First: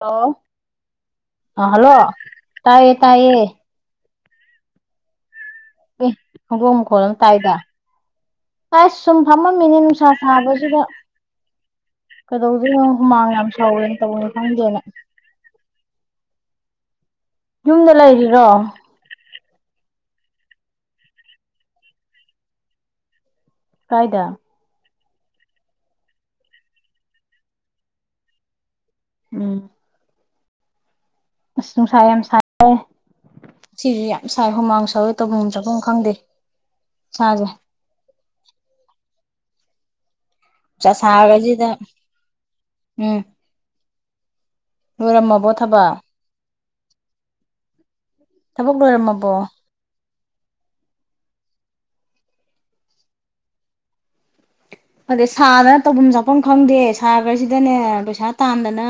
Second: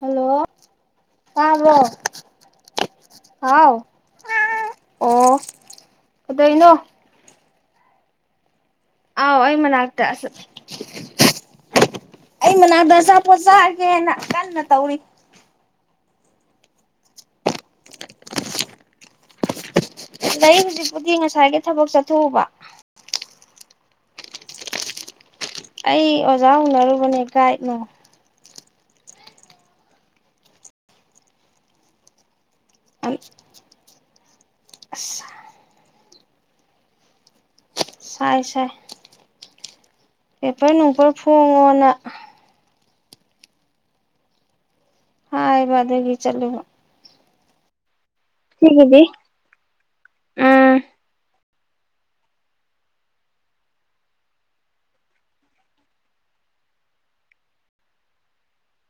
hello hello ꯑ ꯇꯥꯕ꯭ꯔꯣ hello ꯇꯥꯏꯌꯦ ꯇꯥꯏꯌꯦ ꯍꯥꯎ ꯑꯣ ꯑꯦ ꯀꯩꯗꯧꯔꯤꯅꯣ ꯍꯣꯝ ꯈꯣꯜ ꯇꯥꯏꯗ ꯑꯁ ꯁꯨꯝ ꯑꯥꯎ ꯑꯩ ꯐꯝꯃꯝꯃꯤꯅꯦ ꯃꯅꯥꯛꯇ ꯅꯨꯡꯁꯥ ꯁꯥꯕꯁꯤꯗ ꯑꯩ ꯀꯩꯗꯧꯗꯣꯏꯅꯣ ꯃꯅꯥꯛꯇ ꯍꯨꯃꯥꯡ ꯑꯆꯥꯄꯣꯠ ꯌꯥꯝ ꯁꯥꯎꯋꯦꯅ ꯆꯥꯒꯦꯅ ꯇꯧꯅꯤ ꯀꯟꯅ ꯈꯪꯗꯦꯅ ꯇꯧꯔꯤ ꯌꯨꯝꯗ ꯂꯩꯔꯤꯔꯣ ꯂꯩ ꯍꯧꯖꯤꯛꯄꯨꯗꯤ ꯉꯁꯥꯏꯒꯤ ꯊꯕꯛ ꯆꯠꯊꯣꯛꯎꯕ ꯀꯥꯏꯗ ꯑꯩ ꯑꯣꯖꯥ ꯎꯅꯔꯨꯕꯅꯦ ꯒꯥꯏꯗꯅꯣ ꯎꯝ ꯅꯨꯡꯁꯥꯏ ꯌꯥꯝ ꯁ ꯑꯦ ꯁꯤꯁꯨ ꯌꯥꯝ ꯁꯥꯏ ꯍꯨꯃꯥꯡ ꯁꯧꯋꯦ ꯑꯁ ꯇꯧꯐꯝ ꯆꯐꯝ ꯈꯪꯗꯦ ꯆꯥꯖ ꯁꯥꯏꯁꯦ ꯑꯦꯕꯔ ꯅꯨꯡꯁꯥ ꯅꯨꯡꯄ ꯁꯥꯕꯁꯤꯗ ꯐꯣꯡꯉꯣꯅ ꯎꯝ ꯔꯝꯕꯣ ꯍꯥꯏꯕ ꯊꯕ ꯑꯗꯨꯒꯤ ꯆꯠꯂꯨꯕ [inaudible] ꯇꯕ ꯀꯂ ꯁꯤꯒꯤꯗꯤ ꯑꯣꯏꯔꯃ ꯄꯣ ꯎꯝ ꯑꯗꯩ ꯁꯥꯗꯅ ꯇꯧꯐꯝ ꯆꯥꯐꯝ ꯈꯪꯗꯦ ꯁꯥꯈ꯭ꯔꯁꯤꯗꯅꯦ ꯄꯩꯁꯥ ꯇꯥꯟꯗꯅ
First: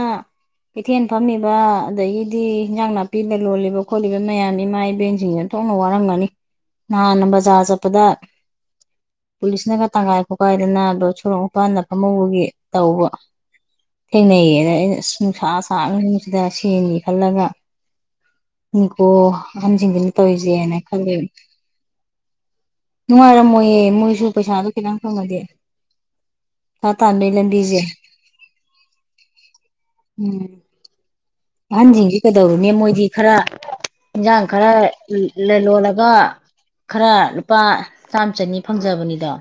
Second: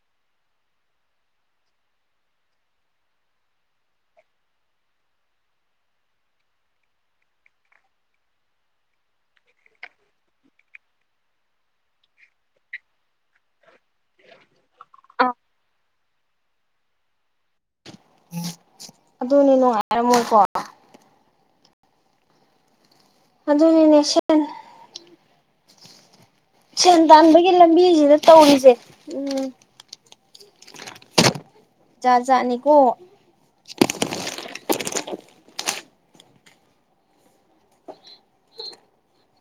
ꯀꯩꯊꯦꯟ ꯐꯝꯃꯤꯕ ꯑꯗꯒꯤꯗꯤ ꯏꯟꯖꯥꯡ ꯅꯥꯄꯤꯗ ꯂꯣꯜꯂꯤꯕ ꯈꯣꯠꯂꯤꯕ ꯃꯌꯥꯝꯅꯤ ꯃꯥꯏ ꯏꯕꯦꯟꯁꯤꯡꯁꯤꯅ ꯊꯣꯛꯅ ꯋꯥꯔꯝꯒꯅꯤ ꯅꯍꯥꯟꯅ ꯕꯖꯥꯔ ꯆꯠꯄꯗ ꯄꯨꯂꯤꯁꯅꯒ ꯇꯪꯒꯥꯏ ꯈꯣꯠꯀꯥꯏ ꯅꯥꯗꯣ ꯁꯣꯔꯣꯛ ꯃꯄꯥꯟꯗ ꯐꯝꯍꯧꯕꯒꯤ ꯇꯧꯕ ꯊꯦꯡꯅꯩꯌꯦ ꯑꯗ ꯑꯩꯅ ꯑꯥ ꯅꯨꯡꯁꯥ ꯁꯥꯥꯛ ꯉꯁꯤꯡꯁꯤꯗ ꯁꯦꯟꯅꯤ ꯈꯜꯂꯒ ꯃꯤꯅꯤꯀꯣ ꯑꯗꯨꯅꯤ ꯑꯍꯟꯁꯤꯡꯁꯤꯅ ꯅꯨꯡꯉꯥꯏꯔꯝꯃꯣꯏꯀꯣ ꯇꯧꯔꯤꯁꯦ ꯍꯥꯏꯅ ꯈꯜꯂꯦꯕ ꯅꯨꯡꯉꯥꯏꯔꯝꯃꯣꯏꯌꯦ ꯑꯗꯨꯅꯤꯅꯦ ꯃꯣꯏꯁꯨ ꯁꯦꯟ ꯄꯩꯁꯥꯗꯣ ꯈꯤꯇꯪ ꯐꯪꯉꯗꯤ ꯄꯩꯁꯥ ꯁꯦꯟ ꯇꯥꯟꯕꯩ ꯇꯥꯟꯕꯒꯤ ꯂꯝꯕꯤꯁꯦ ꯂꯝꯕꯤꯁꯤꯗ ꯇꯧꯔꯤꯁꯦ ꯎꯝ ꯖꯥꯠ ꯑꯍꯟꯁꯤꯡꯁꯤꯦ ꯀꯩꯗꯧꯔꯨꯅꯦ ꯖꯥꯠꯅꯤꯀꯣ ꯃꯣꯏꯗꯤ ꯈꯔ ꯏꯟꯥꯡ ꯍꯥꯡ ꯈꯔ ꯂꯣꯜꯂꯒ ꯈꯔ ꯂꯨꯄꯥ ꯆꯥꯝꯃ ꯆꯅꯤ ꯐꯪꯖꯕꯅꯤꯗꯣ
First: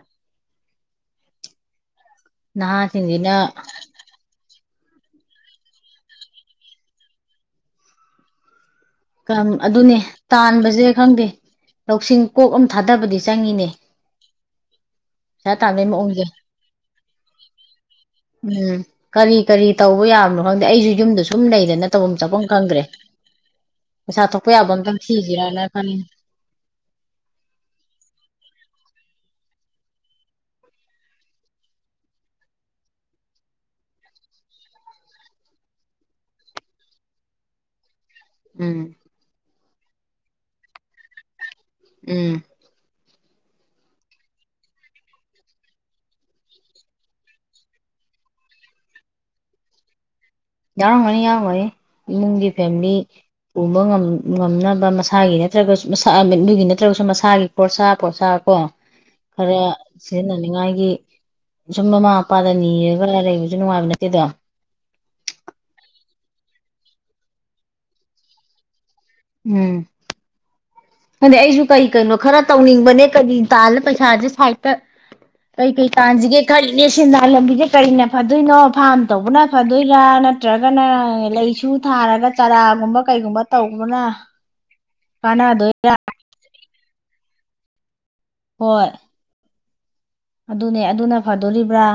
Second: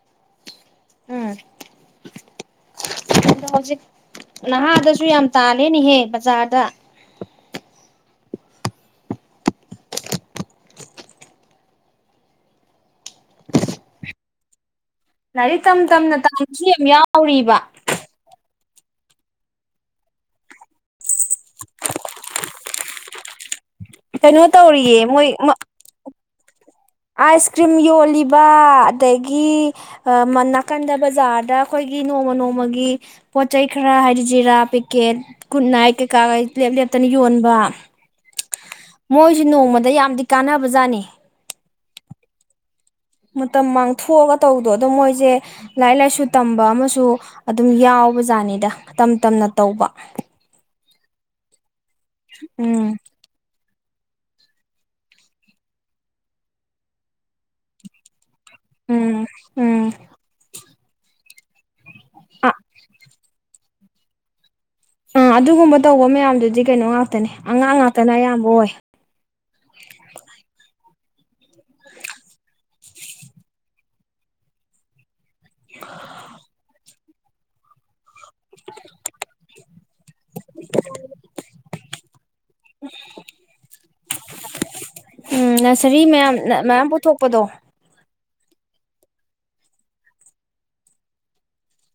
[inaudible] ꯍꯧꯁꯤ ꯅꯍꯥꯗ ꯁꯨ ꯌꯥꯝ ꯇꯥꯜꯂꯦꯅꯦꯍꯦ ꯕꯖꯥꯔꯗ ꯑꯗꯨꯅꯦ ꯇꯥꯟꯕꯁꯦ ꯈꯪꯗꯦ ꯂꯧꯁꯤꯡ ꯀꯣꯛ ꯑꯃ ꯊꯥꯗꯕꯗꯤ ꯆꯪꯉꯤꯅꯦ ꯄꯩꯁꯥ ꯂꯥꯏꯔꯤꯛ ꯇꯝ ꯇꯥꯟꯕꯩ ꯇꯝꯅ ꯃꯑꯣꯡꯁꯦ ꯇꯥꯡꯁꯨ ꯌꯥꯝ ꯌꯥꯎꯔꯤꯕ ꯎꯝ ꯀꯔꯤ ꯀꯔꯤ ꯇꯧꯕ ꯌꯥꯕꯅꯣ ꯈꯪꯗꯦ ꯑꯩꯁꯨ ꯌꯨꯝꯗ ꯁꯨꯝ ꯂꯩꯗꯅ ꯇꯧꯐꯝ ꯆꯠꯐꯝ ꯈꯪꯗ꯭ꯔꯦ ꯄꯩꯁꯥ ꯀꯩꯅꯣ ꯊꯣꯛꯄ ꯌꯥꯕ ꯇꯧꯔꯤꯌꯦ ꯑꯝꯇꯪ ꯃꯣꯏ ꯁꯤꯈꯤꯔꯅ ꯐꯅꯤ ꯑꯥꯏꯁ ꯀ꯭ꯔꯤꯝ ꯌꯣꯜꯂꯤꯕ ꯑꯗꯒꯤ ꯃ ꯅꯥꯀꯟꯗ ꯕꯖꯥꯔꯗ ꯑꯩꯈꯣꯏꯒꯤ ꯅꯣꯡꯃ ꯅꯣꯡꯃꯒꯤ ꯄꯣꯠ ꯆꯩꯩ ꯈꯔ ꯍꯥꯏꯗꯤ ꯖꯤꯔꯥ ꯄꯦꯛꯀꯦꯠ ꯀꯨꯠ ꯅꯥꯏꯠ ꯀꯩꯀꯥ ꯀꯩ ꯂꯦꯞ ꯂꯦꯞꯇꯅ ꯌꯣꯟꯕ ꯎꯝ ꯃꯣꯏꯁꯨ ꯅꯣꯡ ꯃ ꯑꯗ ꯌꯥꯝꯗꯤ ꯀꯥꯟꯅꯕ ꯖꯥꯠꯅꯤ ꯎꯝ ꯃꯇꯝ ꯃꯥꯡꯊꯣꯛꯑꯒ ꯇꯧꯕꯗꯣ ꯑꯗꯣ ꯃꯣꯏꯁꯦ ꯂꯥꯏꯔꯤꯛ ꯂꯥꯏꯁꯨ ꯇꯝꯕ ꯑꯃꯁꯨ ꯑꯗꯨꯝ ꯌꯥꯎꯕ ꯖꯥꯠꯅꯤꯗ ꯇꯝ ꯇꯝꯅ ꯇꯧꯕ ꯌꯥꯅ ꯈꯅꯤ ꯌꯥ ꯃꯥꯏ ꯏꯃꯨꯡꯒꯤ ꯎꯝ ꯐꯦꯃꯤꯂꯤ ꯎꯕ ꯉꯝꯅꯕ ꯃꯁꯥꯒꯤ ꯅꯠꯇ꯭ꯔꯒꯁꯨ ꯃꯁꯥ ꯃꯤꯒꯤ ꯅꯠꯇ꯭ꯔꯒꯁꯨ ꯃꯁꯥꯒꯤ ꯄꯣꯠꯁꯥ ꯄꯣꯠꯁꯥ ꯀꯣ ꯎꯝ ꯈꯔ ꯎꯝ ꯁꯤꯖꯤꯟꯅꯅꯤꯡꯉꯥꯏꯒꯤ ꯁꯨꯝ ꯃꯃꯥ ꯃꯄꯥꯗ ꯅꯤꯔꯒ ꯂ ꯂꯩꯕꯁꯨ ꯅꯨꯡꯉꯥꯏꯕ ꯅꯠꯇ ꯛꯇꯗ ꯑꯥ ꯑꯗꯨꯒꯨꯝꯕ ꯇꯧꯕ ꯃꯌꯥꯝꯗꯨꯗꯤ ꯀꯩꯅꯣ ꯉꯥꯛꯇꯅꯦ ꯑꯉꯥꯡ ꯉꯥꯛꯇꯅ ꯑꯌꯥꯝꯕ ꯑꯣꯏ ꯎꯝ ꯑꯗꯩ ꯑꯩꯁꯨ ꯀꯔꯤ ꯀꯩꯅꯣ ꯈꯔ ꯇꯧꯅꯤꯡꯕꯅꯦ ꯀꯔꯤ ꯇꯥꯜꯂ ꯄꯩꯁꯥꯁꯦ ꯁꯥꯏꯠꯇ ꯀꯩ ꯀꯩ ꯇꯥꯟꯁꯤꯒꯦ ꯈꯜꯂꯤꯅꯦ ꯆ ꯂꯝꯕꯤꯗ ꯀꯔꯤꯅ ꯐꯗꯣꯏꯅꯣ ꯐꯥꯔꯝ ꯇꯧꯕꯅ ꯐꯗꯣꯏꯔꯥ ꯅꯠꯇ꯭ꯔꯒꯅ ꯂꯩꯁꯨ ꯊꯥꯔꯒ ꯆꯥꯔꯥꯒꯨꯝꯕ ꯀꯩꯒꯨꯝꯕ ꯇꯧꯕꯅ ꯀꯥꯟꯅꯗꯣꯏ ꯊ꯭ꯔꯤ ꯃꯌꯥꯝ ꯅ ꯃꯌꯥꯝ ꯄꯨꯊꯣꯛꯄꯗꯣ ꯍꯣꯏ ꯑꯗꯨꯅꯦ ꯑꯗꯨꯅ ꯐꯗꯣꯔꯤꯕ꯭ꯔꯥ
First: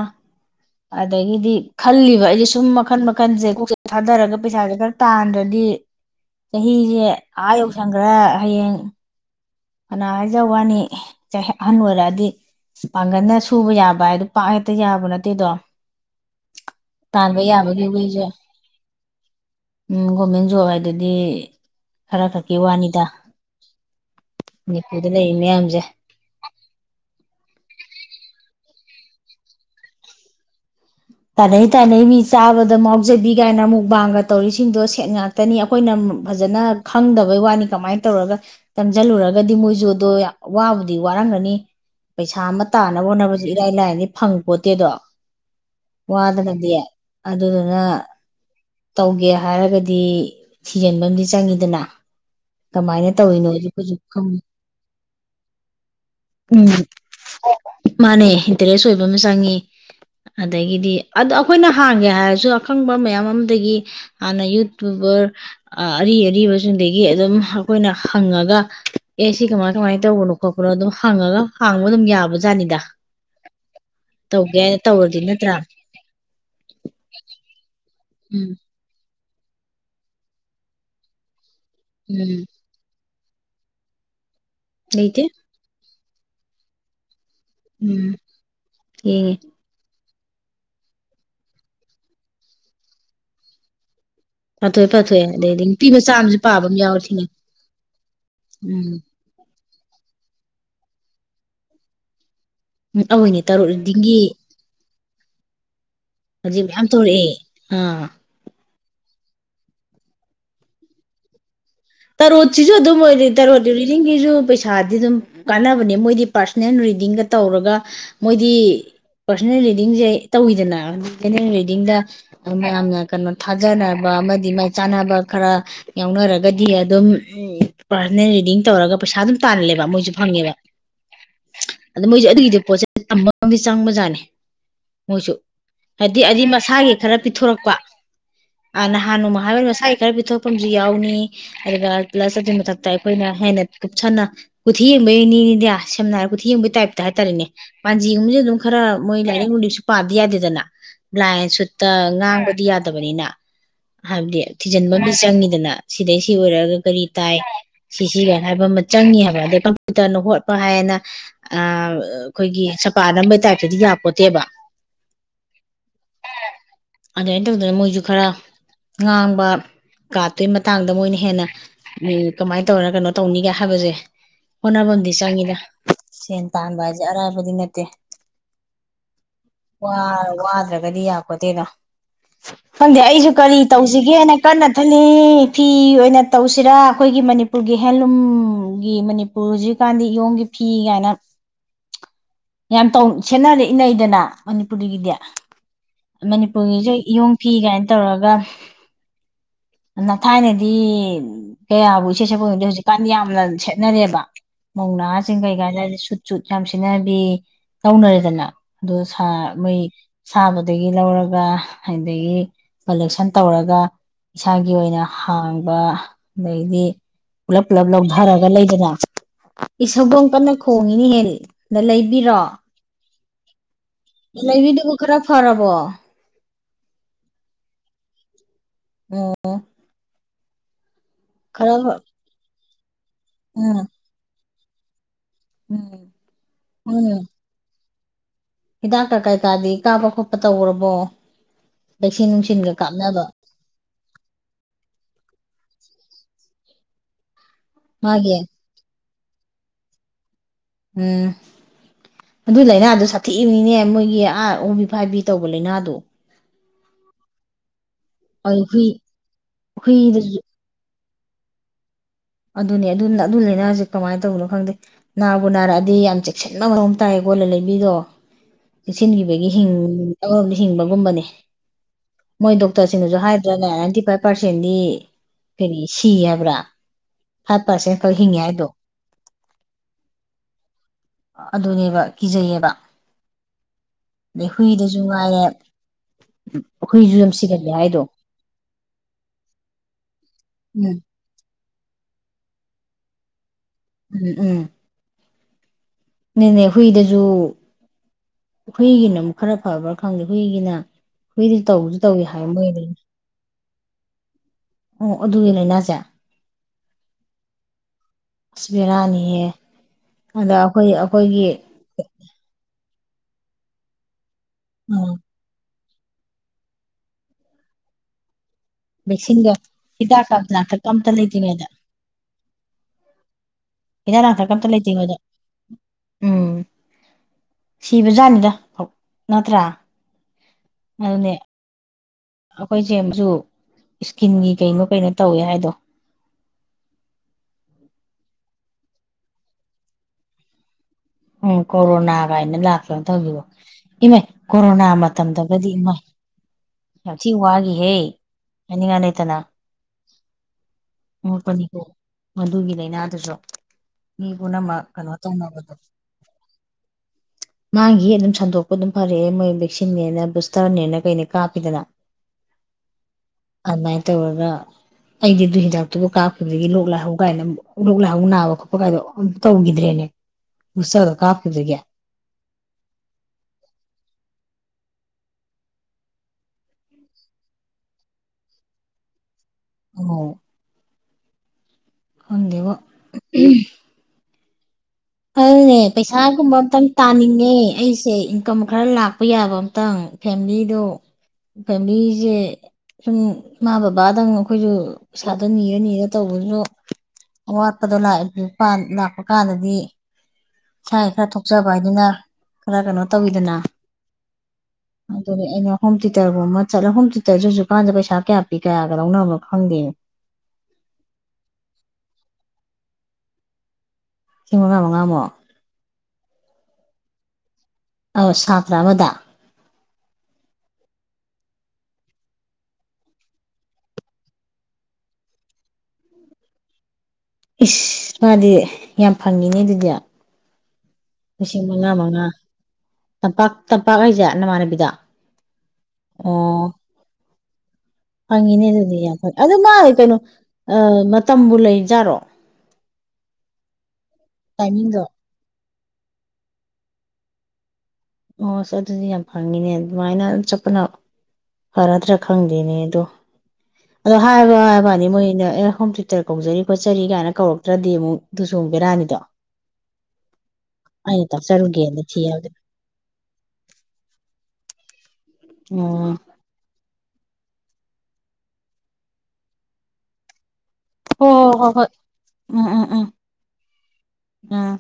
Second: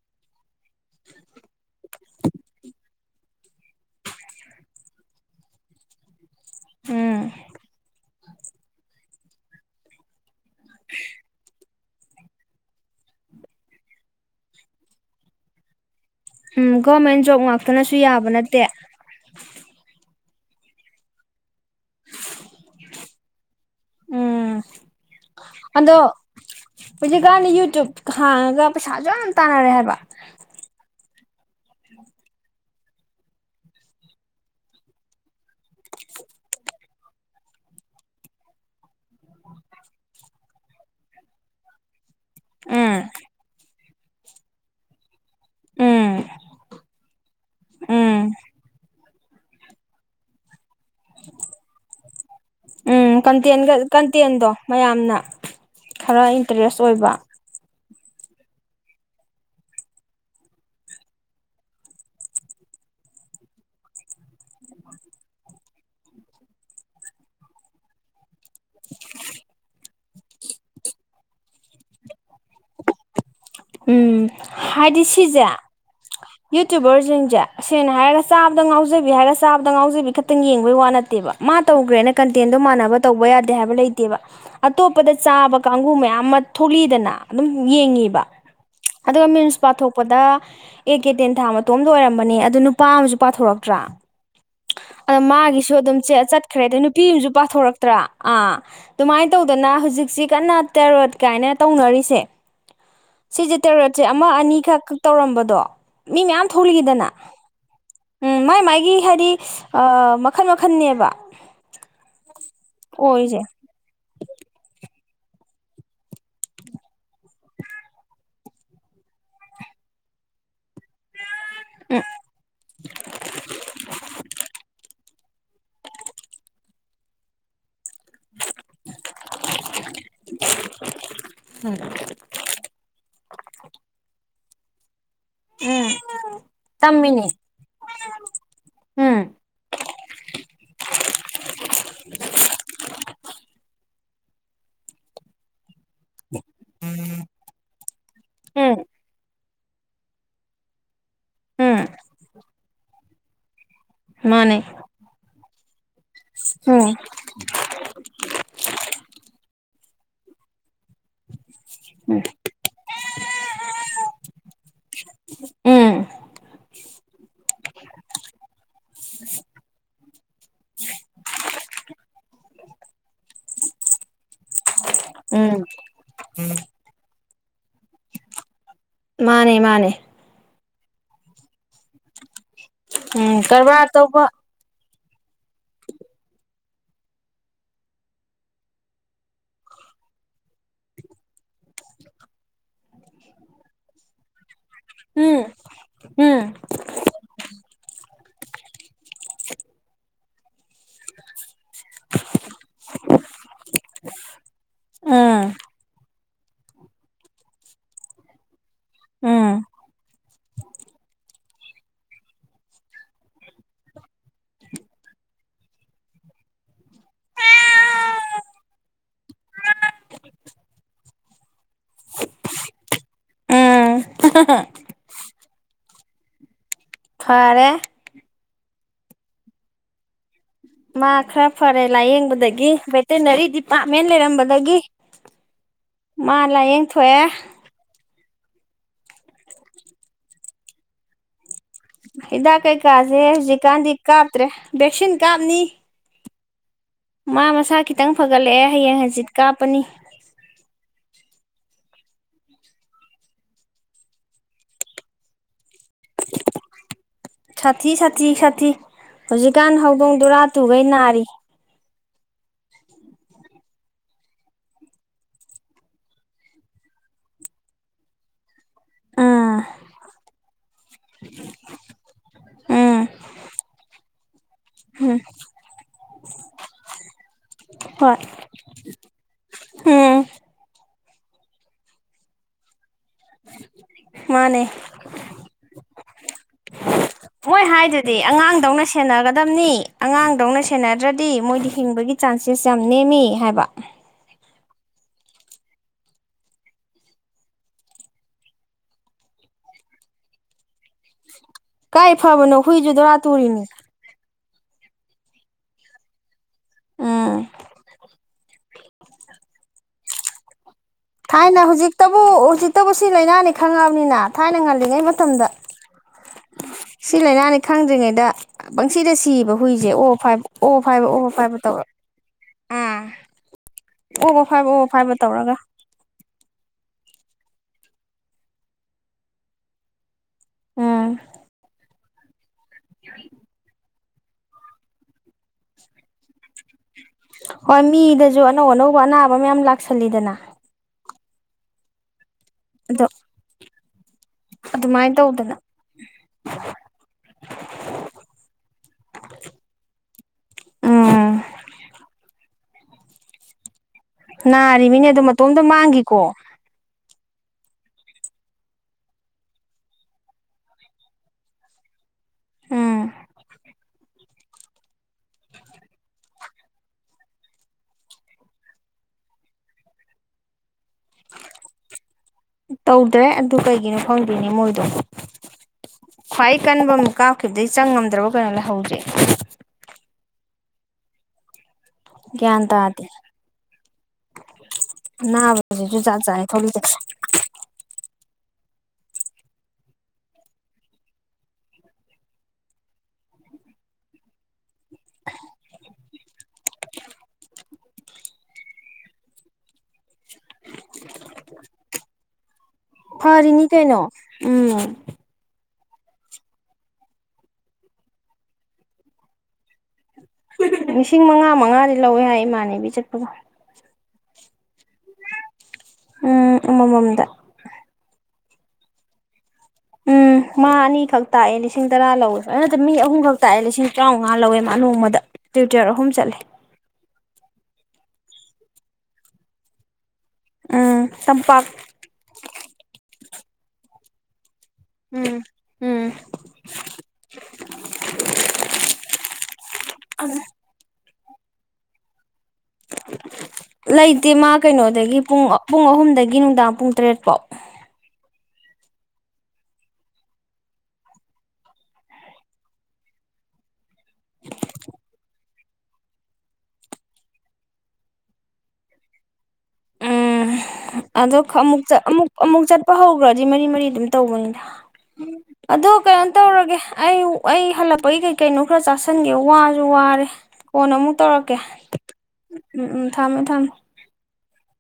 ꯑꯗꯒꯤꯗꯤ ꯈꯜꯂꯤꯕ ꯑꯩꯁꯦ ꯁꯨꯝ ꯃꯈꯟ ꯃꯈꯟꯁꯦ ꯀꯣꯛꯁꯦ ꯊꯥꯗꯔꯒ ꯄꯩꯁꯥꯁꯦ ꯈꯔ ꯇꯥꯟꯗ꯭ꯔꯗꯤ ꯆꯍꯤꯖꯦ ꯎꯝ ꯑꯥ ꯌꯧꯁꯟꯈꯒ꯭ꯔꯦ ꯍꯌꯦꯡ ꯀꯅꯥ ꯍꯥꯏꯖ ꯋꯥꯅꯤ ꯆꯍꯤ ꯑꯍꯟ ꯑꯣꯏꯔꯛꯑꯗꯤ ꯄꯥꯡꯒꯜꯅ ꯁꯨꯕ ꯌꯥꯕ ꯍꯥꯏꯗꯣ ꯄꯥꯛ ꯍꯦꯛꯇ ꯌꯥꯕ ꯅꯠꯇꯦꯗꯣ ꯎꯝ ꯒꯣꯔꯃꯦꯟ ꯇꯥꯟꯕ ꯖꯣꯕ ꯌꯥꯕꯒꯤ ꯉꯥꯛꯇꯅꯁꯨ ꯋꯦꯁꯦ ꯌꯥꯕ ꯅꯠꯇꯦ ꯎꯝ ꯒꯣꯔꯃꯦꯟ ꯖꯣꯕ ꯍꯥꯏꯗꯨꯗꯤ ꯈꯔ ꯈꯛꯀꯤ ꯋꯥꯅꯤꯗ ꯎꯝ ꯃꯅꯤꯄꯨꯔꯗ ꯂꯩꯔꯤ ꯃꯌꯥꯝꯁꯦ ꯑꯗꯣ ꯍꯧꯖꯤꯛꯀꯥꯟꯗꯤ ꯌꯨꯇꯨꯞ ꯍꯥꯡꯉꯒ ꯄꯩꯁꯥꯁꯨ ꯌꯥꯝ ꯇꯥꯟꯅꯔꯦ ꯍꯥꯏꯕ ꯇꯥꯟꯅꯩ ꯇꯥꯟꯅꯩ ꯃꯤ ꯆꯥꯕ ꯗ ꯉꯥꯎꯖꯕꯤ ꯒꯥꯏꯅ ꯃꯨꯛꯕꯥꯡꯒ ꯇꯧꯔꯤꯁꯤꯡꯗꯣ ꯁꯦꯟ ꯉꯥꯛꯇꯅꯤ ꯑꯩꯈꯣꯏꯅ ꯐꯖꯅ ꯈꯪꯗꯕꯩ ꯋꯥꯅꯤ ꯀꯃꯥꯏꯅ ꯇꯧꯔꯒ ꯆꯪꯖꯜꯂꯨꯔꯒꯗꯤ ꯃꯣꯏꯖꯨꯗꯣ ꯋꯥꯕꯨꯗꯤ ꯋꯥꯔꯝꯒꯅꯤ ꯄꯩꯁꯥ ꯑꯃ ꯎꯝ ꯇꯥꯟꯅꯕ ꯍꯣꯠꯅꯕꯁꯤ ꯏꯔꯥꯏ ꯂꯥꯏꯅꯤ ꯐꯪꯄꯣꯠꯇꯦꯗꯣ ꯎꯝ ꯋꯥꯗꯅꯗꯤ ꯑꯗꯨꯗꯨꯅ ꯎꯝ ꯇꯧꯒꯦ ꯍꯥꯏꯔꯒꯗꯤ ꯊꯤꯖꯤꯟꯕ ꯑꯃꯗꯤ ꯆꯪꯉꯤꯗꯅ ꯀꯃꯥꯏꯅ ꯎꯝ ꯇꯧꯔꯤꯅꯣ ꯀꯟꯇꯦꯟꯒ ꯀꯁꯨ ꯈꯪꯉꯤ ꯀꯟꯇꯦꯟꯗꯣ ꯃꯌꯥꯝꯅ ꯈꯔ ꯎꯝ ꯏꯟꯇꯔꯦꯁ ꯑꯣꯏꯕ ꯃꯥꯅꯦ ꯏꯟꯇꯔꯦꯁ ꯑꯣꯏꯕ ꯑꯃ ꯆꯪꯉꯤ ꯑꯗꯒꯤꯗꯤ ꯑꯗ ꯑꯩꯈꯣꯏꯅ ꯍꯥꯡꯒꯦ ꯍꯥꯏꯔꯁꯨ ꯑꯈꯪꯕ ꯃꯌꯥꯝ ꯑꯃꯗꯒꯤ ꯍꯥꯟꯅ ꯌꯨꯇꯨꯕꯔ ꯑꯔꯤ ꯑꯔꯤꯕꯁꯤꯡꯗꯒꯤ ꯑꯗꯨꯝ ꯑꯩꯈꯣꯏꯅ ꯍꯪꯉꯒ ꯑꯦ ꯁꯤ ꯀꯃꯥꯏ ꯀꯃꯥꯏꯅ ꯇꯧꯕꯅꯣ ꯈꯣꯠꯄꯅꯣ ꯑꯗꯨꯝ ꯍꯪꯉꯒ ꯍꯥꯡꯕ ꯑꯗꯨꯝ ꯌꯥꯕ ꯖꯥꯠꯅꯤꯗ ꯎꯝ ꯍꯥꯏꯗꯤꯁꯤ ꯁꯤꯖꯦ ꯌꯨꯇꯨꯕꯔꯁꯤꯡꯖꯦ ꯇꯁꯦꯡꯅ ꯍꯥꯏꯔ ꯎꯝ ꯆꯥꯕꯗ ꯉꯥꯎꯖꯕꯤ ꯍꯥꯏꯔꯒ ꯆꯥꯕꯗ ꯉꯥꯎꯖꯕꯤ ꯈꯛꯇꯪ ꯌꯦꯡꯕꯩ ꯋꯥ ꯅꯠꯇꯦꯕ ꯃꯥ ꯇꯧꯈꯒ꯭ꯔꯦꯅ ꯎꯝ ꯀꯟꯇꯦꯟꯗꯣ ꯃꯥꯟꯅꯕ ꯇꯧꯕ ꯌꯥꯗꯦ ꯍꯥꯏꯕ ꯂꯩꯇꯦꯕ ꯑꯇꯣꯞꯄꯗ ꯂꯩꯇꯦ ꯆꯥꯕ ꯀꯥꯡꯒꯕꯨ ꯃꯌꯥ ꯑꯃꯅ ꯊꯣꯛꯂꯤꯗꯅ ꯑꯗꯨꯝ ꯎꯝ ꯌꯦꯡꯉꯤꯕ ꯑꯗꯨ ꯌꯦꯡꯉꯦ ꯅꯪ ꯁ꯭ꯄꯥꯊꯣ ꯄꯗ ꯑꯦ ꯀꯦ ꯇꯦꯟ ꯊꯥ ꯃꯇꯣꯝꯗ ꯑꯣꯏꯔꯝꯕꯅꯦ ꯑꯗꯨ ꯅꯨꯄꯥ ꯑꯃꯁꯨ ꯄꯥꯊꯣꯔꯛꯇ꯭ꯔꯥ ꯇꯥꯊꯣꯛꯑꯦ ꯑꯗꯣ ꯄꯥꯊꯣꯛꯑꯦ ꯑꯗꯩꯗꯤ ꯃꯥꯒꯤꯁꯨ ꯅꯨꯄꯤ ꯑꯗꯨꯝ ꯃꯆꯥ ꯑꯃꯁꯨ ꯆꯠꯈ꯭ꯔꯦ ꯄꯥꯕ ꯑꯃ ꯑꯗ ꯌꯥꯎꯔꯦ ꯅꯨꯄꯤꯒꯤꯁꯨ ꯊꯦꯡꯅꯩ ꯄꯥꯊꯣꯔꯛꯇ꯭ꯔꯥ ꯑꯥ ꯎꯝ ꯑꯗꯨꯃꯥꯏꯅ ꯇꯧꯗꯅ ꯍꯧꯖꯤꯛꯁꯤ ꯀꯟꯅ ꯇꯔꯣꯠ ꯀꯥꯏꯅ ꯇꯧꯅꯔꯤꯁꯦ ꯑꯑꯣꯏꯅꯦ ꯁꯤꯁꯦ ꯇꯔꯣꯠ ꯇꯦꯔꯦꯠꯁꯦ ꯔꯤꯗꯤꯡꯒꯤ ꯑꯃ ꯑꯅꯤꯈꯛꯛ ꯇꯧꯔꯝꯕꯗꯣ ꯃꯤ ꯃꯌꯥꯝ ꯍꯧꯖꯤꯛ ꯊꯣꯛꯜꯂꯤꯈꯤꯗꯅ ꯊꯣꯛꯂꯛꯑꯦ ꯑꯥ ꯎꯝ ꯃꯥꯏ ꯃꯥꯥꯏꯒꯤ ꯍꯥꯏꯗꯤ ꯃꯈꯜ ꯃꯈꯟꯅꯦꯕ ꯁꯤꯁꯨ ꯑꯗꯨꯝ ꯑꯣꯏꯔ ꯑꯣꯏꯔꯤꯁꯦ ꯇꯔꯣꯗꯤ ꯔꯤꯂꯤꯡꯒꯤꯁꯨ ꯄꯩꯁꯥꯗꯤ ꯑꯗꯨꯝ ꯀꯥꯟꯅꯕꯅꯦ ꯃꯣꯏꯗꯤ ꯄꯥꯔꯁꯅꯦꯜ ꯔꯤꯗꯤꯡꯒ ꯇꯧꯔꯒ ꯃꯣꯏꯗꯤ ꯄꯥꯔꯁꯣꯅꯦꯜ ꯔꯤꯗꯤꯡꯁꯦ ꯇꯧꯋꯤꯗꯅ ꯔꯤꯗꯤꯡꯗ ꯃꯌꯥꯝꯅ ꯀꯩꯅꯣ ꯊꯥꯖꯅꯕ ꯑꯃꯗꯤ ꯃꯥꯏ ꯆꯥꯟꯅꯕ ꯈꯔ ꯌꯥꯎꯅꯔꯒꯗꯤ ꯑꯗꯨꯝ ꯎꯝ ꯄꯥꯔꯁꯣꯅꯦꯜ ꯔꯤꯗꯤꯡ ꯇꯧꯔꯒ ꯄꯩꯁꯥ ꯑꯗꯨꯝ ꯇꯥꯍꯜꯂꯦꯕ ꯃꯣꯏꯁꯨ ꯐꯪꯉꯦꯕ ꯑꯗ ꯃꯣꯏꯁꯨ ꯑꯗꯨꯒꯤꯗꯤ ꯄꯣꯠꯁꯦ ꯊꯝꯕꯝꯗꯤ ꯆꯪꯕꯖꯥꯠꯅꯤ ꯃꯣꯏꯁꯨ ꯎꯝ ꯍꯥꯏꯗꯤ ꯑꯗꯨꯗꯤ ꯃꯁꯥꯒꯤ ꯈꯔ ꯇꯝꯃꯤꯅꯤ ꯄꯤꯊꯣꯔꯛꯄ ꯑ ꯅꯍꯥꯟ ꯎꯝ ꯅꯣꯡꯃ ꯍꯥꯏꯔ ꯃꯁꯥꯒꯤ ꯈꯔ ꯄꯤꯊꯣꯔꯛꯄ ꯑꯃꯁꯨ ꯌꯥꯎꯅꯤ ꯑꯗꯨꯒ ꯂꯁ ꯑꯗꯨꯒꯤ ꯃꯊꯛꯇ ꯑꯩꯈꯣꯏꯅ ꯍꯦꯟꯅ ꯈ ꯁꯥꯟꯅ ꯀꯊꯤꯕꯅꯤꯅꯤꯗꯦ ꯁꯝꯅ ꯍꯥꯏꯔꯕꯗꯤ ꯌꯦꯡꯕꯒꯤ ꯇꯥꯏꯞꯇ ꯍꯥꯏꯇꯥꯔꯦꯅꯦ ꯃꯥꯟꯖ ꯌꯦꯕꯁꯤꯁꯨ ꯑꯗꯨꯝ ꯎꯝ ꯈꯔ ꯃꯣꯏ ꯂꯥꯏ ꯄꯥꯗꯤ ꯌꯥꯗꯗꯅ ꯂ꯭ꯂꯥꯏꯟ ꯎꯝ ꯁꯨꯠꯇ ꯉꯥꯡꯕꯗꯤ ꯌꯥꯗꯕꯅꯤꯅ ꯍꯥꯏꯕꯗꯤ ꯃꯥꯅꯦ ꯊꯤꯖꯤꯟꯕ ꯑꯃ ꯆꯪꯉꯤꯗ ꯅ ꯁꯤꯗꯩ ꯁꯤ ꯑꯣꯏꯔꯛꯑꯒ ꯎꯝ ꯀꯔꯤ ꯇꯥꯏ ꯁꯤꯁꯤꯒ ꯍꯥꯏꯕ ꯑꯃ ꯆꯪꯏ ꯍꯥꯏꯕꯗ ꯇꯅ ꯍꯣꯠꯄ ꯍꯥꯏꯌꯦꯅ ꯑ ꯑꯩꯈꯣꯏꯒꯤ ꯆꯄꯥ ꯑ ꯅꯝꯕꯩ ꯇꯥꯏꯞꯁꯤꯗꯤ ꯌꯥꯄꯣꯠꯇꯦꯕ ꯎꯝ ꯑꯗꯨꯃꯥꯏꯅ ꯇꯧꯗꯅ ꯃꯣꯏꯁꯨ ꯈꯔ ꯉꯥꯡꯕ ꯀꯥꯠꯇꯨꯒꯤ ꯃꯇꯥꯡꯗ ꯃꯣꯏꯅ ꯍꯦꯟꯅ ꯎ ꯀꯃꯥꯏꯅ ꯇꯧꯔ ꯀꯩꯅꯣ ꯇꯧꯅꯤꯒꯦ ꯍꯥꯏꯕꯁꯦ ꯍꯅꯥꯕꯗꯤ ꯆꯪꯉꯗ ꯎꯝ ꯁꯦꯟ ꯇ ꯍꯥꯏꯁꯦ ꯑꯔꯥꯕꯗꯤ ꯅꯠꯇꯦ ꯃꯥꯅꯦ ꯃꯥꯅꯦ ꯋꯥ ꯋꯥ ꯗꯤ ꯌꯥꯀꯣꯠꯇꯦꯗ ꯈꯪꯗꯦ ꯑꯩꯁꯨ ꯎꯝ ꯀꯔꯤ ꯀꯔꯕꯥꯔ ꯇꯧꯕ ꯇꯧꯁꯤꯒꯦꯅ ꯀꯟꯅ ꯊ ꯐꯤ ꯑꯣꯏ ꯑꯩꯅ ꯇꯧꯁꯤꯔꯥ ꯑꯩꯈꯣꯏꯒꯤ ꯃꯅꯤꯄꯨꯔꯒꯤ ꯍꯦꯟꯂꯨꯝꯒꯤ ꯃꯅꯤꯄꯨꯔ ꯍꯧꯖꯤꯛꯀꯥꯟꯗꯤ ꯏꯌꯣꯡꯒꯤ ꯐꯤ ꯀꯥꯏꯅ ꯌꯥꯝ ꯇꯧ ꯁꯦꯠꯅꯔꯛ ꯏꯅꯩꯗꯅ ꯃꯅꯤꯄꯨꯔꯔꯤꯒꯤꯗꯤ ꯎꯝ ꯎꯝ ꯃꯅꯤꯄꯨꯔꯒꯤꯁꯨꯦ ꯏꯌꯣꯡ ꯐꯤ ꯀꯥꯏꯅ ꯇꯧꯔꯒ ꯑꯗꯨꯒꯅ ꯊꯥꯏꯅꯗꯤ ꯀꯌꯥꯕꯨ ꯏꯁꯩꯦ ꯁꯛꯄꯗꯤ ꯍꯧꯖꯤꯛꯀꯥꯟ ꯌꯥꯝꯅ ꯁꯦꯠꯅꯔꯦꯕ ꯎꯝ ꯃꯅꯥꯖꯤꯤꯡꯒꯥꯏꯒ ꯁꯨ ꯁꯨꯠ ꯌꯥꯝ ꯁꯤꯟꯅꯕꯤ ꯇꯧꯅꯔꯦꯗꯅ ꯑꯗꯣ ꯁꯥ ꯎꯝ ꯃꯩ ꯁꯥꯕꯗꯒꯤ ꯂꯧꯔꯒ ꯑꯗꯒꯤ ꯀꯂꯦꯛꯁꯟ ꯇꯧꯔꯒ ꯏꯁꯥꯒꯤ ꯑꯣꯏꯅ ꯍꯥꯡꯕꯥ ꯑꯗꯩꯗꯤ ꯄꯨꯂꯞ ꯄꯨꯂꯞ ꯂꯧꯊꯔꯒ ꯂꯩꯗꯅꯥ ꯏꯁꯗ ꯍꯧꯗ‌ꯣꯡ ꯀꯟꯅ ꯈꯣꯡꯉꯤꯅꯤ ꯍꯦ ꯂꯟꯂꯩꯕꯤꯔꯣ ꯎꯝ ꯂꯩꯕꯤꯗꯨꯕꯨ ꯈꯔ ꯐꯔꯕꯣ ꯐꯔꯦ ꯑꯣ ꯃꯥ ꯈꯔ ꯐꯔꯦ ꯂꯥꯏꯌꯦꯡꯕꯗꯒꯤ [unintelligible] ꯎꯝ ꯗꯤꯄꯥꯃꯦꯟ ꯂꯩꯔꯝꯕ ꯑꯗꯒꯤ ꯎꯝ ꯃꯥ ꯂꯥꯛꯥꯏꯌꯦꯡ ꯊꯣꯛꯑꯦ ꯍꯤꯗꯥꯛꯇ ꯀꯩꯀꯥꯗꯤ ꯀꯥꯕ ꯈꯣꯠꯄ ꯇꯧꯔꯕꯣ ꯍꯤꯗꯥꯛ ꯀꯩꯀꯥꯁꯦ ꯍꯧꯖꯤꯛꯀꯥꯟꯗꯤ ꯀꯥꯞꯇ꯭ꯔꯦ ꯚꯦꯛꯁꯤꯟ ꯀꯥꯄꯤ ꯃꯥ ꯃꯁꯥ ꯁꯥ ꯈꯤꯇꯪ ꯃꯥꯒꯤ ꯐꯒꯠꯂꯛꯑꯦ ꯍꯌꯦꯡ ꯍꯟꯤꯠ ꯀꯥꯄꯅꯤ ꯎꯝ ꯑꯗꯨ ꯂꯥꯏꯅꯥꯗꯨ ꯁꯥꯊꯤꯕꯅꯤꯅꯦ ꯃꯣꯏꯒꯤ ꯑꯥ ꯑꯣꯕꯤ ꯐꯥꯏꯕꯤ ꯇꯧꯕ ꯂꯥꯏꯅꯥꯗꯣ ꯁꯥꯊꯤ ꯁꯥꯊꯤ ꯑꯗꯨ ꯁꯥꯊꯤ ꯍꯨꯏ ꯍꯧꯖꯤꯛꯀꯥꯟ ꯍꯧꯗꯣꯡ ꯍꯨꯏꯗꯁꯨ ꯗꯨꯔꯥ ꯇꯨꯈꯩ ꯅꯥꯔꯤ ꯑꯗꯨꯅꯤ ꯑꯗꯨ ꯑꯗꯨ ꯂꯩꯅꯔꯁ ꯀꯃꯥꯏꯅ ꯇꯧꯕꯅꯣ ꯈꯪꯗꯦ ꯅꯥꯕꯨ ꯅꯥꯔꯛꯑꯗꯤ ꯌꯥꯝ ꯆꯦꯛꯁꯤꯟꯅꯕ ꯃꯔꯣꯝ ꯇꯥꯏꯌꯦꯀꯣꯂ ꯂꯩꯕꯤꯗꯣ ꯆꯦꯛꯁꯤꯟꯈꯤꯕꯒꯤ ꯑꯥ ꯍꯤꯡ ꯑꯃꯔꯣꯝꯗ ꯍꯤꯡꯕꯒꯨꯝꯕꯅꯦ ꯃꯣꯏ ꯎꯝ ꯗꯣꯛꯇꯔꯁꯤꯡꯅꯁꯨ ꯍꯥꯏꯗ꯭ꯔꯅꯦ ꯅꯥꯏꯟꯇꯤ ꯐꯥꯏꯚ ꯄꯥꯔꯁꯦꯟꯗꯤ ꯎꯝ ꯀꯔꯤ ꯁꯤ ꯍꯥꯏꯕ꯭ꯔꯥ ꯍꯥꯞꯥ ꯄꯥꯔꯁꯦꯟ ꯈꯛ ꯍꯣꯏ ꯍꯤꯡꯉꯦ ꯍꯥꯏꯗꯣ ꯎꯝ ꯑꯗꯨꯅꯦꯕ ꯀꯤꯖꯩꯌꯦꯕ ꯑꯗꯩ ꯃꯥꯅꯦ ꯍꯨꯏꯗꯁꯨ ꯉꯥꯏꯔꯦ ꯍꯨꯏꯁꯨ ꯌꯥꯝ ꯃꯣꯏ ꯁꯤꯒꯜꯂꯦ ꯍꯥꯏꯗꯣ ꯍꯥꯏꯗꯗꯤ ꯑꯉꯥꯡꯗꯧꯅ ꯁꯦꯟꯅꯒꯗꯕꯅꯤ ꯑꯉꯥꯡꯗꯧꯅ ꯎꯝ ꯁꯦꯟꯅꯗ꯭ꯔꯗꯤ ꯃꯣꯏꯗꯤ ꯍꯤꯡꯕꯒꯤ ꯆꯥꯟꯁꯦꯁ ꯌꯥꯝꯅ ꯅꯦꯝꯃꯤ ꯍꯥꯏꯕ ꯎꯝ ꯎꯝ ꯅꯅꯦ ꯍꯨꯏꯗꯁꯨ ꯍꯨꯏꯒꯤꯅ ꯑꯃꯨꯛ ꯈꯔ ꯐꯕ꯭ꯔꯥ ꯈꯪꯗꯦ ꯍꯨꯏꯒꯤꯅ ꯍꯨꯏꯗꯤ ꯇꯧꯁꯨ ꯀꯥꯏ ꯇꯧꯏ ꯍꯥꯏ ꯐꯕꯅꯣ ꯃꯣꯏꯗꯤ ꯍꯨꯏꯁꯨꯨ ꯗ‌ꯣꯔꯥ ꯇꯨꯔꯤꯅꯤ ꯑꯣ ꯑꯗꯨꯒꯤ ꯂꯩꯅꯥꯁꯦ ꯎꯝ ꯑꯁꯕꯤꯔꯅꯤꯌꯦ ꯑꯗꯥ ꯊꯥꯏꯅ ꯍꯧꯖꯤꯛ ꯇꯕꯨ ꯍꯧꯖꯤ ꯐꯠꯇꯕꯁꯤ ꯂꯥꯏꯅꯥꯅꯤ ꯈꯪꯉꯕꯅꯤꯅ ꯊꯥꯏꯅ ꯉꯜꯂꯤꯉꯩ ꯃꯇꯝꯗ ꯁꯤꯂꯥꯏꯅ ꯑꯅꯤ ꯈꯪꯗ꯭ꯔꯤꯉꯩꯗ ꯄꯪꯁꯤꯗ ꯁꯤꯕ ꯚꯦꯛꯁꯤꯟꯒ ꯍꯨꯏꯁꯦ ꯑꯣ ꯍꯤꯗꯥꯛꯀ ꯐꯕ ꯑꯣ ꯂꯥꯡꯊꯛꯀ ꯐꯥꯏꯕ ꯑꯝꯇ ꯑꯣ ꯐꯥꯏꯕ ꯂꯩꯇ꯭ꯔꯤꯉꯩꯗ ꯇꯧꯔ ꯑꯥ ꯍꯤꯗꯥꯛ ꯑꯣ ꯑꯣ ꯂꯥꯡꯊꯛꯀ ꯐꯥꯏꯕ ꯑꯝꯇ ꯑꯣ ꯐꯥꯏꯕ ꯂꯩꯇ꯭ꯔꯤꯉꯩꯗ ꯇꯧꯔꯒ ꯎꯝ ꯁꯤꯕꯖꯥꯠꯅꯤꯗ ꯐꯥꯎ ꯅꯠꯇ꯭ꯔꯥ ꯎꯝ ꯑꯗꯨꯅꯦ ꯑꯩꯈꯣꯏ ꯁꯦꯝꯦꯝꯁꯨ ꯏꯁꯀꯤꯟꯒꯤ ꯀꯩꯅꯣ ꯀꯩꯅꯣ ꯇꯧꯋꯦ ꯍꯥꯏꯗꯣ ꯍꯣꯏ ꯃꯤꯗꯁꯨ ꯑꯅꯧ ꯑꯅꯧꯕ ꯑꯅꯥꯕ ꯃꯌꯥꯝ ꯂꯥꯛꯁꯜꯂꯤꯗꯅ ꯎꯝ ꯀꯣꯔꯣꯅꯥ ꯀꯃꯥꯏꯅ ꯑꯗꯣ ꯂꯥꯛꯈꯤꯕꯣꯅ ꯇꯧꯈꯤꯕꯣ ꯏꯃꯥꯏ ꯀꯣꯔꯣꯅꯥ ꯑꯗꯨꯃꯥꯏꯅ ꯇꯧꯗꯅ ꯃꯇꯝꯗꯒꯗꯤ ꯏꯃꯥꯏ ꯌꯥꯝ ꯊꯤ ꯋꯥꯈꯤꯍꯦ ꯅꯤꯡ ꯉꯅꯩꯇꯅ ꯑꯣ ꯎꯝ ꯐꯅꯤꯀꯣ ꯃꯗꯨꯒꯤ ꯂꯥꯏꯅꯥꯗꯨꯠꯇ꯭ꯔꯣ ꯃꯤ ꯄꯨꯝꯅꯃꯛ ꯀꯩꯅꯣ ꯇꯧꯅꯕꯗꯣ ꯀꯣ ꯃꯥꯡꯈꯤ ꯑꯗꯨꯝ ꯁꯟꯗꯣꯛꯄ ꯑꯗꯨꯝ ꯐꯔꯛꯑꯦ ꯃꯣꯏ ꯚꯦꯛꯁꯤꯟꯅꯦꯅ ꯕꯨꯁꯇꯔꯅꯦꯅ ꯀꯩꯩꯅ ꯀꯥꯞꯈꯤꯗꯅ ꯎꯝ ꯑꯃꯥꯏ ꯇ ꯑꯣꯏꯗ ꯑꯩꯗꯤ ꯑꯗꯨ ꯍꯤꯗꯥꯛꯇꯨꯕꯨ ꯀꯥꯞꯈꯤꯕꯗꯒꯤ ꯂꯣꯛ ꯂꯥꯏꯍꯥꯎ ꯀꯥꯏꯅ ꯂꯣꯛ ꯂꯥꯏꯍꯥꯎ ꯅꯥꯕ ꯈꯣꯠꯄ ꯀꯥꯏꯗꯣ ꯑꯃ ꯇꯧꯈꯤꯗ꯭ꯔꯦꯅꯦ ꯎꯁꯗ ꯀꯥꯄꯗꯒꯦ ꯇꯧꯗ꯭ꯔꯦ ꯑꯗꯨ ꯀꯩꯒꯤꯅꯣ ꯐꯪꯗꯣꯏꯅꯦ ꯃꯣꯏꯗꯣ ꯈ꯭ꯋꯥꯏ ꯀꯟꯕ ꯑꯃꯨ ꯀꯥꯞꯈꯤꯕꯗꯒꯤꯩ ꯆꯪꯉꯝꯗ꯭ꯔꯕ ꯀꯩꯅꯣ ꯂꯩꯍꯧꯗ꯭ꯔꯦ ꯑꯣ ꯍꯗꯦ ꯒ꯭ꯌꯥꯟ ꯋꯥ ꯇꯥꯗꯦ ꯑꯗꯨꯅꯦ ꯑꯅꯥꯕꯁꯤꯁꯨ ꯖꯥꯠ ꯖꯥꯠꯅꯤ ꯄꯩꯁꯥꯒꯨꯝꯕ ꯊꯣꯛꯂꯤꯁꯦ ꯑꯝꯇꯪ ꯇꯥꯅꯤꯡꯉꯦ ꯑꯩꯁꯦ ꯏꯀꯝ ꯈꯔ ꯂꯥꯛꯄ ꯌꯥꯕ ꯑꯃꯝꯇꯪ ꯐꯦꯂꯤꯗꯣ ꯐꯦꯂꯤꯁꯦ ꯁꯨꯝ ꯏꯃꯥ ꯕꯕꯥꯗꯪ ꯑꯩꯈꯣꯏꯁꯨ ꯄꯩꯁꯥꯗ ꯅꯤꯔ ꯅꯤꯔ ꯇꯧꯕꯁꯨ ꯑꯋꯥꯠꯄꯗꯣ ꯂꯥꯛꯑꯦꯕ ꯂꯥꯛꯄ ꯀꯥꯟꯗꯗꯤ ꯆꯥꯏ ꯈꯔ ꯊꯣꯛꯆꯕ ꯍꯥꯏꯗꯨꯅ ꯈꯔ ꯀꯩꯅꯣ ꯇꯧꯋꯤꯗꯅ ꯐꯔꯤꯅꯤ ꯀꯩꯅꯣ ꯎꯝ ꯑꯗꯨꯒꯤ ꯑꯩꯅ ꯍꯣꯝ ꯇꯤꯨꯇꯔꯒꯨꯝꯕ ꯆꯠꯂ ꯍꯣꯝ ꯇꯤꯦꯇꯔ ꯍꯧꯖꯤꯛꯀꯥꯟꯗ ꯄꯩꯁꯥ ꯀꯌꯥ ꯄꯤ ꯀꯌꯥꯒꯗꯧꯅꯕ ꯈꯪꯗꯦ ꯂꯤꯁꯤꯡ ꯃꯉꯥ ꯃꯉꯥꯗꯤ ꯂꯧꯋꯦ ꯍꯥꯏ ꯏꯃꯥꯟꯅꯕꯤ ꯆꯠꯄꯒ ꯆꯍꯤꯁꯤꯡ ꯃꯉꯥ ꯃꯉꯥ ꯑꯃꯣ ꯎꯝ ꯎꯃꯃꯝꯗ ꯁ ꯐ꯭ꯔ ꯑꯃꯗꯗꯥ ꯎꯝ ꯃꯥ ꯑꯅꯤꯈꯛ ꯇꯥꯛꯑꯦ ꯂꯤꯁꯤꯡ ꯇꯔꯥ ꯂꯧꯋꯦ ꯑꯗꯨ ꯅꯗ ꯃꯤ ꯑꯍꯨꯝꯈꯛ ꯇꯥꯛꯑꯦ ꯂꯤꯁꯤꯡ ꯇꯔꯥꯃꯉꯥ ꯂꯧꯋꯦ ꯃꯥ ꯅꯣꯡꯃꯗ ꯇ꯭ꯌꯨꯇꯔ ꯑꯍꯨꯝ ꯆꯠꯂꯦ ꯏꯁꯁ ꯃꯥꯗꯤ ꯌꯥꯝ ꯐꯪꯉꯤꯅꯦ ꯑꯗꯨꯗꯤ ꯎꯝ ꯁꯤꯡ ꯇꯝꯄꯥꯛ ꯃꯅ ꯑꯃꯅ ꯇꯝꯄꯥꯛ ꯇꯝꯄꯥꯛ ꯍꯖꯦꯠꯅꯃꯥꯟꯅꯕꯤ ꯎꯝ ꯎꯝ ꯆ ꯍꯪꯅꯦ ꯑꯗꯨꯗꯤ ꯌꯥ ꯑꯗꯨ ꯃꯥ ꯀꯩꯅꯣ ꯑ ꯃꯇꯝꯕꯨ ꯂꯩꯖꯥꯔꯣ [inaudible] ꯂꯩꯇꯦ ꯃꯥ ꯇꯥꯏꯃꯤꯡꯗꯣ ꯀꯩꯅꯣꯗꯒꯤ ꯄꯨꯡ ꯄꯨꯡ ꯑꯍꯨꯝꯗꯒꯤ ꯅꯨꯡꯗꯥꯡ ꯄꯨꯡ ꯇꯔꯦꯠꯐꯥꯎ ꯑꯣ ꯑꯁ ꯑꯗꯨꯗꯤ ꯌꯥꯝ ꯐꯪꯉꯤꯅꯦ ꯑꯗꯨꯃꯥꯏꯅ ꯑꯗꯨ ꯆꯞꯄꯅ ꯐꯔꯠꯇ꯭ꯔꯥ ꯈꯪꯗꯦꯅꯦ ꯑꯗꯣ ꯑꯗꯣ ꯍꯥꯏꯕ ꯍꯥꯏꯕꯅꯤ ꯃꯣꯏꯅ ꯑꯦ ꯍꯣꯝ ꯊꯤꯨꯇꯔ ꯀꯧꯖꯔꯤ ꯈꯣꯠꯆꯔꯤ ꯀꯥꯏꯅ ꯀꯧꯔꯛꯇ꯭ꯔꯗꯤ ꯑꯃꯨꯛ ꯑꯗꯨ ꯆꯣꯡꯒꯦꯔꯥꯅꯤꯗꯣ ꯑꯗ ꯑꯃꯨ ꯑꯃꯨꯛ ꯑꯃꯨꯛ ꯆꯠ ꯂꯄ ꯍꯧꯈ꯭ꯔꯗꯤ ꯃꯔꯤ ꯃꯔꯤ ꯑꯗꯨꯝ ꯇꯧꯕꯅꯤꯗ ꯑꯗꯣ ꯑꯣ ꯀꯩꯅꯣ ꯇꯧꯔꯒꯦ ꯑꯩ ꯑꯩ ꯍꯜꯂꯛꯄꯒꯤ ꯀꯩ ꯀꯩꯅꯣ ꯈꯔꯥ ꯆꯥꯥꯁꯟꯒꯦ ꯋꯥꯁꯨ ꯋꯥꯔꯦ ꯐꯣꯟ ꯑꯃꯨꯛ ꯍꯣ ꯇꯧꯔꯛꯀꯦ ꯍꯣ ꯍꯣ ꯍꯣꯏ ꯎꯝ ꯎꯝ ꯊꯝꯃꯦ ꯊꯝꯃꯦ ꯑꯥ